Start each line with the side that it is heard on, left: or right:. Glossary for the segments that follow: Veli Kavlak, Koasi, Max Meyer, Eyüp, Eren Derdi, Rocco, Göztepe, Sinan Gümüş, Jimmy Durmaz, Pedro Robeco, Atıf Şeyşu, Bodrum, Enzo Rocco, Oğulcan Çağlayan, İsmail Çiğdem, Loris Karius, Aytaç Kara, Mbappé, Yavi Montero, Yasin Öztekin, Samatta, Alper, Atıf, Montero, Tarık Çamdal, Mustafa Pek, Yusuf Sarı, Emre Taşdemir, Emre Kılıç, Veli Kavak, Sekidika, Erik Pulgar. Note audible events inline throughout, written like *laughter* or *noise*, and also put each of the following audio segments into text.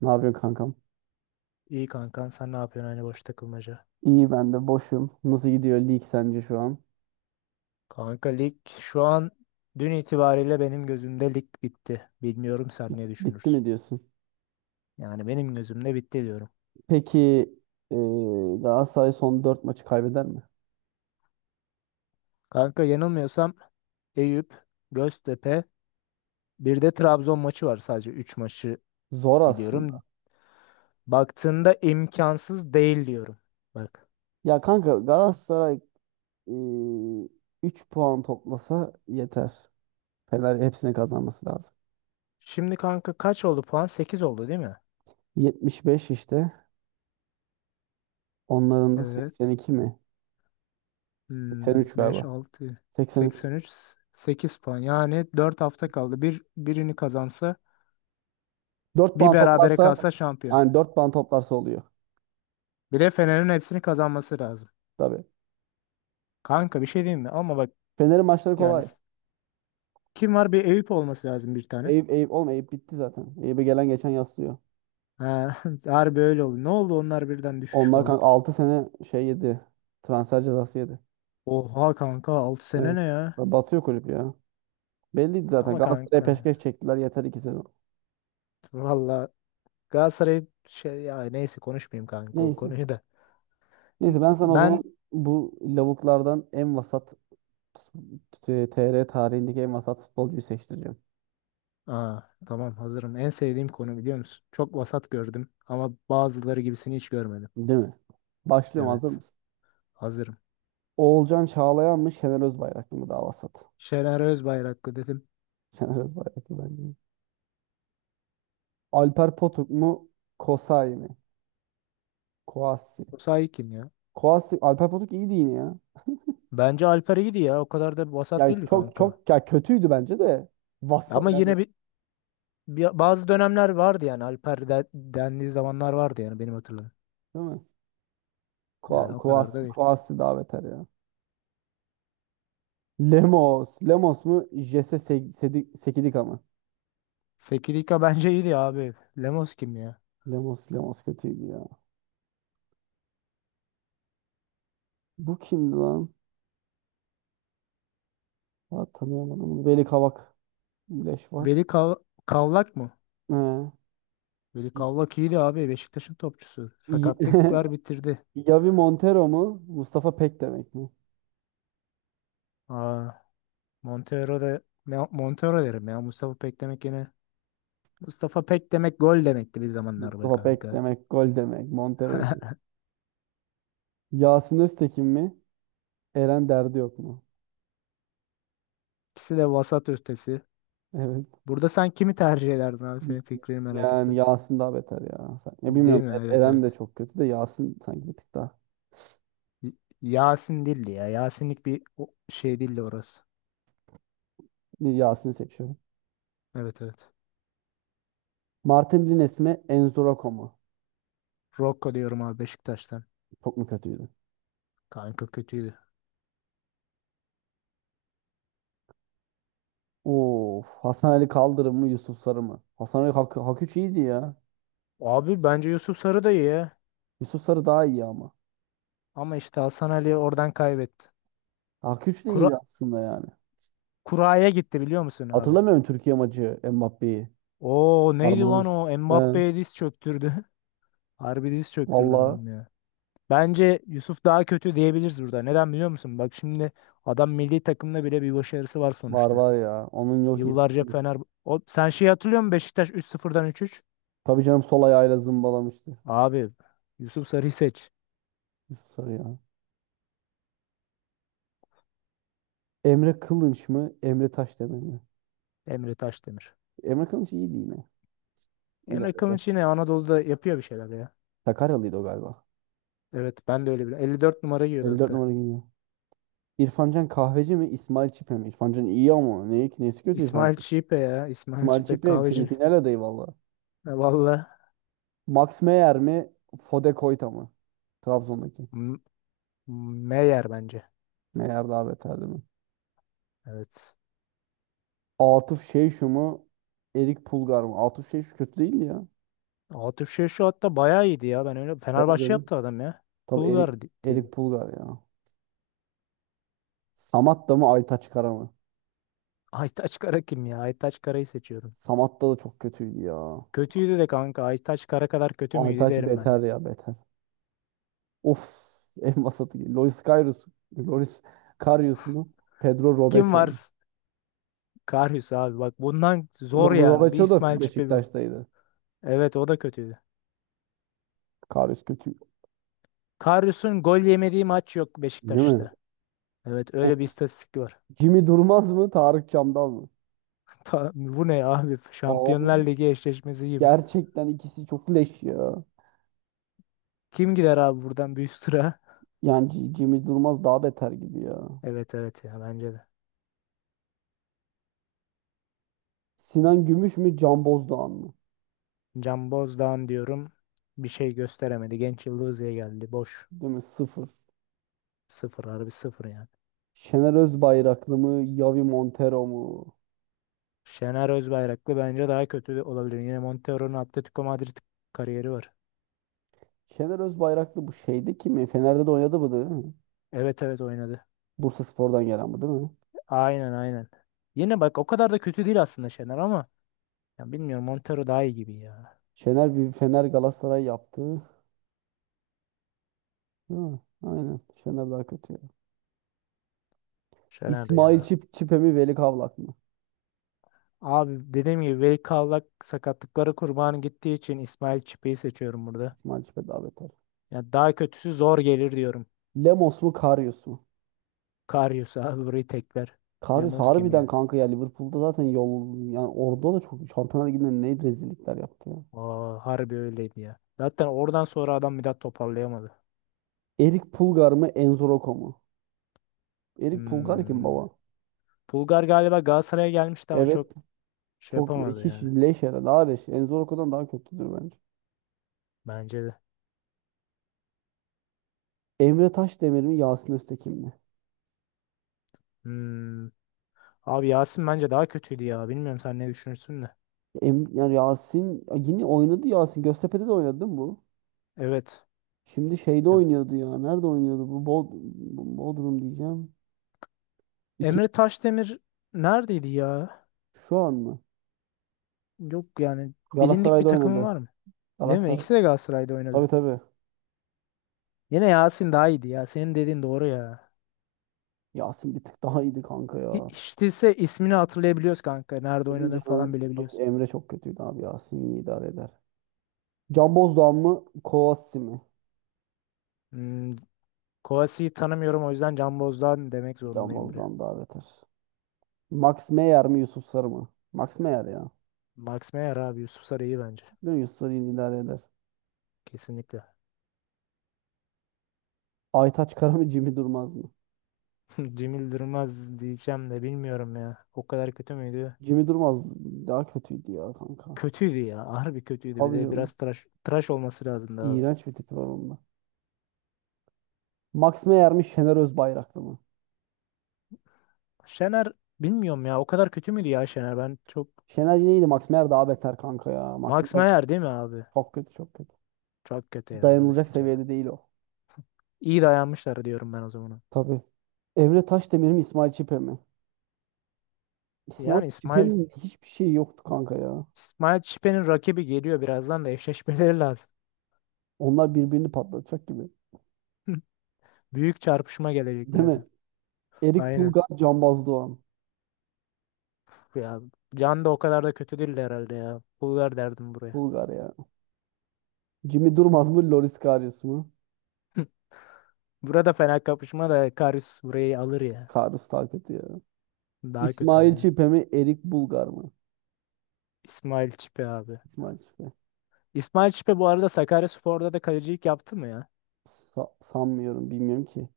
right: Ne yapıyorsun kankam?
left: İyi kankan sen ne yapıyorsun aynı boş takılmaca?
right: İyi, ben de boşum. Nasıl gidiyor lig sence şu an?
left: Kanka lig şu an dün itibariyle benim gözümde lig bitti. Bilmiyorum sen ne
right: Bitti
left: düşünürsün.
right: mi diyorsun?
left: Yani benim gözümde bitti diyorum.
right: Peki, e, Galatasaray son 4 maçı kaybeder mi?
left: Kanka yanılmıyorsam Eyüp, Göztepe bir de Trabzon maçı var sadece 3 maçı
right: Zor
left: biliyorum.
right: aslında.
left: Baktığında imkansız değil diyorum. Bak.
right: Ya kanka, Galatasaray e, 3 puan toplasa yeter. Fener hepsini kazanması lazım.
left: Şimdi kanka kaç oldu puan? 8 oldu değil mi?
right: 75 işte. Onların da
left: Evet.
right: 82 mi? 83
left: Beş
right: galiba.
left: altı
right: 83.
left: 6, üç sekiz puan. Yani 4 hafta kaldı. Birini kazansa,
right: 4
left: bir
right: puan
left: berabere
right: toplarsa,
left: kalsa şampiyon.
right: yani dört puan toplarsa oluyor.
left: Bir de Fener'in hepsini kazanması lazım.
right: Tabii.
left: Kanka bir şey diyeyim mi? Ama bak
right: Fener'in maçları
left: yani
right: kolay.
left: kim var? Bir Eyüp olması lazım bir tane.
right: Eyüp, Eyüp, oğlum Eyüp bitti zaten. Eyüp'e gelen geçen yaslıyor.
left: Ha, *laughs* harbi öyle oldu. Ne oldu onlar birden düşüş
right: Onlar
left: falan.
right: kanka 6 sene şey yedi. Transfer cezası yedi.
left: Oha kanka 6 sene
right: Evet.
left: ne ya?
right: Batıyor kulüp ya. Belliydi zaten.
left: Ama
right: Galatasaray'a
left: kanka
right: peşkeş çektiler. Yeter iki sezon.
left: valla Galatasaray şey ya neyse konuşmayayım kanka o
right: Neyse.
left: konuyu da.
right: Neyse, ben sana o zaman
left: Ben
right: bu lavuklardan en vasat TR tarihindeki en vasat futbolcuyu seçtireceğim.
left: Aa, tamam hazırım. En sevdiğim konu biliyor musun? Çok vasat gördüm ama bazıları gibisini hiç görmedim.
right: Değil mi? Başlıyorum. Hazır
left: Evet
right: mısın?
left: hazırım.
right: Oğulcan Çağlayan mı, Şener Özbayraklı mı daha vasat?
left: Şener Özbayraklı dedim.
right: *laughs* Şener Özbayraklı bence. Alper Potuk mu? Kosay mı? Koasi.
left: Bu sahi kim ya?
right: Koasi. Alper Potuk iyiydi yine ya.
left: Bence Alper iyiydi ya. O kadar da vasat
right: Yani
left: değildi
right: çok
left: kanka.
right: çok ya, kötüydü bence de. Vasa
left: Ama
right: yani,
left: yine bazı dönemler vardı yani. Alper dendiği zamanlar vardı yani benim hatırladığım.
right: değil mi? Ko
left: Yani o
right: Koas
left: kadar da değil.
right: Koasi daha beter ya. Lemos. Lemos mu? Jesse Sekidika mı?
left: Sekidika *laughs* bence iyiydi abi. Lemos kim ya?
right: Lemos kötüydü ya. Bu kimdi lan? Ha, tanıyamadım bunu. Veli Kavak. Leş var.
left: Veli Kavlak mı?
right: He.
left: Veli
right: Y-
left: Kavlak iyiydi abi. Beşiktaş'ın topçusu.
right: *laughs* Y-
left: Sakatlıklar bitirdi.
right: Yavi Montero mu? Mustafa Pek demek mi?
left: Aa, Montero da Montero derim ya. Mustafa Pek demek yine. Mustafa Pek demek gol demekti bir zamanlar be
right: Mustafa Pek
left: kanka.
right: demek. Gol demek. Montero ise. Yasin Öztekin mi? Eren Derdi yok mu?
left: İkisi de vasat ötesi.
right: Evet.
left: Burada sen kimi tercih ederdin abi? Senin fikrini merak
right: Yani
left: ettim.
right: Yasin daha beter ya. Ya
left: Değil
right: bilmiyorum,
left: mi? Evet,
right: Eren de
left: evet.
right: çok kötü de, Yasin sanki bir tık daha.
left: Y- Yasin değildi ya. Yasinlik bir şey değildi orası.
right: Bir Yasin'i seçiyorum.
left: Evet, evet.
right: Martin Lines mi, Enzorako mu?
left: Rocco diyorum abi Beşiktaş'tan.
right: Çok mu kötüydü?
left: Kanka kötüydü.
right: Of, Hasan Ali Kaldırım mı, Yusuf Sarı mı? Hasan Ali Hak 3 iyiydi ya.
left: Abi bence Yusuf Sarı da iyi ya.
right: Yusuf Sarı daha iyi ama.
left: Ama işte Hasan Ali oradan kaybetti.
right: Hak 3 de iyiydi
left: Kura
right: aslında yani.
left: Kura'ya gitti biliyor musun abi?
right: Hatırlamıyorum Türkiye maçı Mbappe'yi.
left: Oo
right: Var
left: neydi
right: mı
left: lan
right: bunun?
left: o?
right: He.
left: Mbappé'ye diz çöktürdü. *laughs* Harbi diz çöktürdü
right: Valla,
left: adam ya. Bence Yusuf daha kötü diyebiliriz burada. Neden biliyor musun? Bak şimdi adam milli takımda bile bir başarısı var
right: var
left: sonuçta.
right: var ya. Onun yok, iyi.
left: Yıllarca Fener... O, sen şeyi hatırlıyor musun? Beşiktaş üç sıfırdan üç üç.
right: Tabii canım, sol ayağıyla zımbalamıştı.
left: Abi Yusuf Sarı'yı seç.
right: Yusuf Sarı ya. Emre Kılınç mı? Emre Taşdemir mi?
left: Emre Taşdemir.
right: Emre Kılıç iyiydi yine.
left: Emre
right: İdare eder.
left: Kılınç yine Anadolu'da yapıyor bir şeyler ya.
right: Sakaryalıydı o galiba.
left: Evet, ben de öyle biliyorum. 54 numara giyiyordu
right: 54
left: hatta.
right: numara geliyor. İrfancan kahveci mi, İsmail Çipe mi? İrfancan iyi ama ne, nesi kötü İrfan?
left: İsmail Çipe ya. İsmail
right: İsmail
left: Çipe
right: Çipe fin
left: kahveci. *laughs*
right: final adayı valla.
left: Valla
right: Max Meyer mi, Fode Koyta mı? Trabzon'daki.
left: M- Meyer bence.
right: Meyer daha beterdi mi?
left: Evet.
right: Atıf Şeyşu mu, Erik Pulgar mı? Atıf Şeyşu kötü değildi ya.
left: Atıf şey şu hatta bayağı iyiydi ya. Ben öyle
right: Tabii
left: Fenerbahçe
right: canım.
left: yaptı adam ya.
right: Tabii Erik,
left: Bulgar diyelim.
right: Erik Pulgar ya. Samatta mı, Aytaç Kara mı?
left: *laughs* Aytaç Kara kim ya? Aytaç Kara'yı seçiyorum.
right: Samatta da çok kötüydü ya.
left: Kötüydü de kanka. Aytaç Kara kadar kötü müydü
right: Aytaç
left: derim ben
right: beter
left: ya.
right: ya, beter. Of, *laughs* en vasatı. Loris Karius, Loris Karius mu? Pedro
left: Kim
right: Robeco
left: var?
right: mu?
left: Karius abi. Bak bundan zor yani. Bir
right: Robeco da
left: İsmail Çipe bu.
right: Beşiktaş'taydı.
left: Evet, o da kötüydü.
right: Karius kötü.
left: Karius'un gol yemediği maç yok
right: Değil mi?
left: Beşiktaş'ta. Evet
right: O,
left: öyle bir istatistik var.
right: Jimmy Durmaz mı? Tarık Çamdal mı?
left: *laughs* Bu ne abi?
right: Abi,
left: Şampiyonlar Ligi eşleşmesi gibi.
right: gerçekten ikisi çok leş ya.
left: Kim gider abi buradan büyük tura?
right: Yani Jimmy Durmaz daha beter gibi ya.
left: Evet, evet, ya bence de.
right: Sinan Gümüş mü? Can Bozdoğan mı?
left: Can Bozdağ'ın diyorum, bir şey gösteremedi. Genç Yıldız'ya geldi. Boş.
right: Değil mi? Sıfır.
left: Sıfır, harbi sıfır yani.
right: Şener Özbayraklı mı? Yavi Montero mu?
left: Şener Özbayraklı bence daha kötü de olabilir. Yine Montero'nun Atletico Madrid kariyeri var.
right: Şener Özbayraklı bu şeyde kim mi? Fener'de de oynadı bu değil mi?
left: Evet, evet, oynadı.
right: Bursaspor'dan gelen bu değil mi?
left: Aynen, aynen. Yine bak o kadar da kötü değil aslında Şener ama ya bilmiyorum Montero daha iyi gibi ya.
right: Şener bir Fener Galatasaray yaptı. Ha, aynen. Şener daha kötü ya.
left: Şener
right: İsmail
left: ya.
right: Çip Çipe mi, Veli Kavlak mı?
left: Abi dediğim gibi Veli Kavlak sakatlıkları kurbanı gittiği için İsmail Çipe'yi seçiyorum burada.
right: İsmail Çipe daha beter.
left: Ya daha kötüsü zor gelir diyorum.
right: Lemos mu, Karius mu?
left: Karius abi burayı tekler.
right: Karius
left: Lemos kim
right: harbiden
left: ya?
right: kanka ya, Liverpool'da zaten yol yani, orada da çok Şampiyonlar Ligi'nde ne rezillikler yaptı ya.
left: Aa, harbi öyleydi ya. Zaten oradan sonra adam bir daha toparlayamadı.
right: Erik Pulgar mı, Enzo Rocco mu? Erik Pulgar kim
left: Hmm.
right: baba?
left: Bulgar galiba Galatasaray'a gelmişti ama çok
right: Evet.
left: şey
right: Çok
left: yapamadı
right: hiç
left: yani.
right: leş herhalde. Daha leş. Enzo Rocco'dan daha kötüdür bence.
left: Bence de.
right: Emre Taşdemir mi, Yasin Öztekin mi?
left: Hmm. Abi Yasin bence daha kötüydü ya. Bilmiyorum sen ne düşünürsün de.
right: Yani Yasin yine oynadı Yasin. Göztepe'de de oynadı değil mi bu?
left: Evet.
right: Şimdi şeyde
left: Ya,
right: oynuyordu ya. Nerede oynuyordu? Bu Bod Bodrum diyeceğim. İki
left: Emre Taşdemir neredeydi ya?
right: şu an mı?
left: Yok yani bilindik bir
right: Galatasaray'da
left: takımı var
right: oynadı.
left: mı? Değil mi?
right: Galatasaray.
left: İkisi de Galatasaray'da
right: Tabii
left: oynadı.
right: tabii.
left: Yine Yasin daha iyiydi ya. Senin dediğin doğru ya.
right: Yasin bir tık daha iyiydi kanka ya.
left: Hiç değilse ismini hatırlayabiliyoruz kanka. Nerede
right: Tabii
left: oynadığını falan
right: canım. Tabii
left: bilebiliyoruz.
right: Emre çok kötüydü abi. Yasin iyi idare eder. Can Bozdoğan mı? Kovasi mi?
left: Hmm, Kovasi'yi tanımıyorum, o yüzden Can Boz'dan demek
right: Can
left: zorundayım biri.
right: Bozdoğan daha beter. Max Meyer mi? Yusuf Sarı mı? Max Meyer ya.
left: Max Meyer abi, Yusuf Sarı iyi bence.
right: Değil mi? Yusuf Sarı iyi idare eder.
left: Kesinlikle.
right: Aytaç Kara mı? Jimmy Durmaz mı?
left: *laughs* Cemil Durmaz diyeceğim de bilmiyorum ya. O kadar kötü müydü?
right: Jimmy Durmaz daha kötüydü ya kanka.
left: Kötüydü ya. Harbi kötüydü. Bir
right: Tabii
left: de
right: canım.
left: biraz tıraş, tıraş olması lazımdı abi.
right: İğrenç bir tipi var onun da. Max Meyer mi, Şener Özbayraklı mı?
left: Şener bilmiyorum ya. O kadar kötü müydü ya Şener? Ben çok...
right: Şener yine iyiydi. Max Meyer daha beter kanka ya. Max
left: Max
right: Meyer
left: Meyer değil mi abi?
right: çok kötü, çok kötü.
left: Çok kötü ya. Onu
right: Dayanılacak
left: seçeceğim.
right: seviyede değil o.
left: İyi dayanmışlar diyorum ben o zaman.
right: Tabii. Emre Taşdemir mi, İsmail Çipe mi? İsmail
left: Yani İsmail
right: Çipe'nin hiçbir şeyi yoktu kanka ya.
left: İsmail Çipe'nin rakibi geliyor birazdan da eşleşmeleri lazım.
right: Onlar birbirini patlatacak gibi.
left: *laughs* Büyük çarpışma gelecek
right: Değil mi?
left: birazdan.
right: Erik
left: Aynen.
right: Pulgar, Cambaz Doğan.
left: Ya, Can da o kadar da kötü değildi herhalde ya. Pul ver derdim buraya.
right: Pulgar ya. Jimmy Durmaz mı, Loris Karius mu?
left: *laughs* Burada fena kapışma da Karius burayı alır ya.
right: Karius daha kötü ya.
left: Daha kötü
right: İsmail
left: aynı.
right: Çipe mi, Erik Bulgar mı?
left: İsmail Çipe abi.
right: İsmail Çipe.
left: İsmail Çipe bu arada Sakaryaspor'da da kalecilik yaptı mı ya?
right: Sanmıyorum, bilmiyorum ki.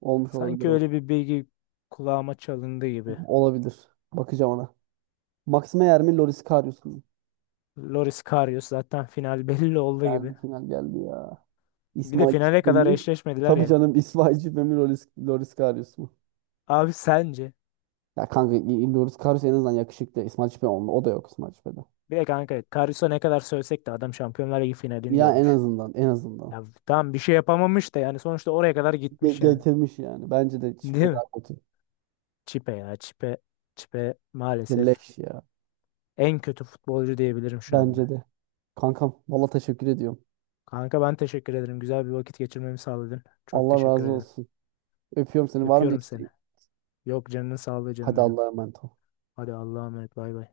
right: Olmuş olabilir.
left: Sanki öyle bir bilgi kulağıma çalındı gibi.
right: Olabilir. Bakacağım ona. Max Meyer mi, Loris Karius mu?
left: Loris Karius zaten final *laughs* belli oldu
right: Geldi,
left: gibi.
right: final geldi ya.
left: Bir de
right: İsmail
left: finale
right: Çiğdem
left: kadar
right: mi?
left: eşleşmediler
right: Tabii
left: ya.
right: canım, İsmail Çiğdem mi, Loris Karius mu?
left: Abi sence?
right: Ya kanka, Loris Karius en azından yakışıklı. İsmail Çiğdem olma. O da yok İsmail Çiğdem'de.
left: Bir de kanka Karius'a ne kadar sövsek de adam Şampiyonlar Ligi finalini
right: Ya en
left: görmüş.
right: azından, en azından.
left: Ya tamam bir şey yapamamış da yani sonuçta oraya kadar gitmiş yani.
right: Getirmiş yani. Bence de
left: Değil
right: Çiğdem
left: mi?
right: daha kötü.
left: Çipe ya, Çipe. Çipe maalesef
right: Leş ya.
left: en kötü futbolcu diyebilirim şu
right: Bence
left: anda.
right: de. Kankam, valla teşekkür ediyorum.
left: Kanka ben teşekkür ederim. Güzel bir vakit geçirmemi sağladın. Çok
right: Allah razı
left: teşekkür ederim.
right: olsun. Öpüyorum seni. Var mı bir
left: Öpüyorum seni.
right: isteğin?
left: Yok, canının sağlığı canım
right: Hadi,
left: benim.
right: Allah'a emanet ol.
left: Hadi Allah'a emanet. Bay bay.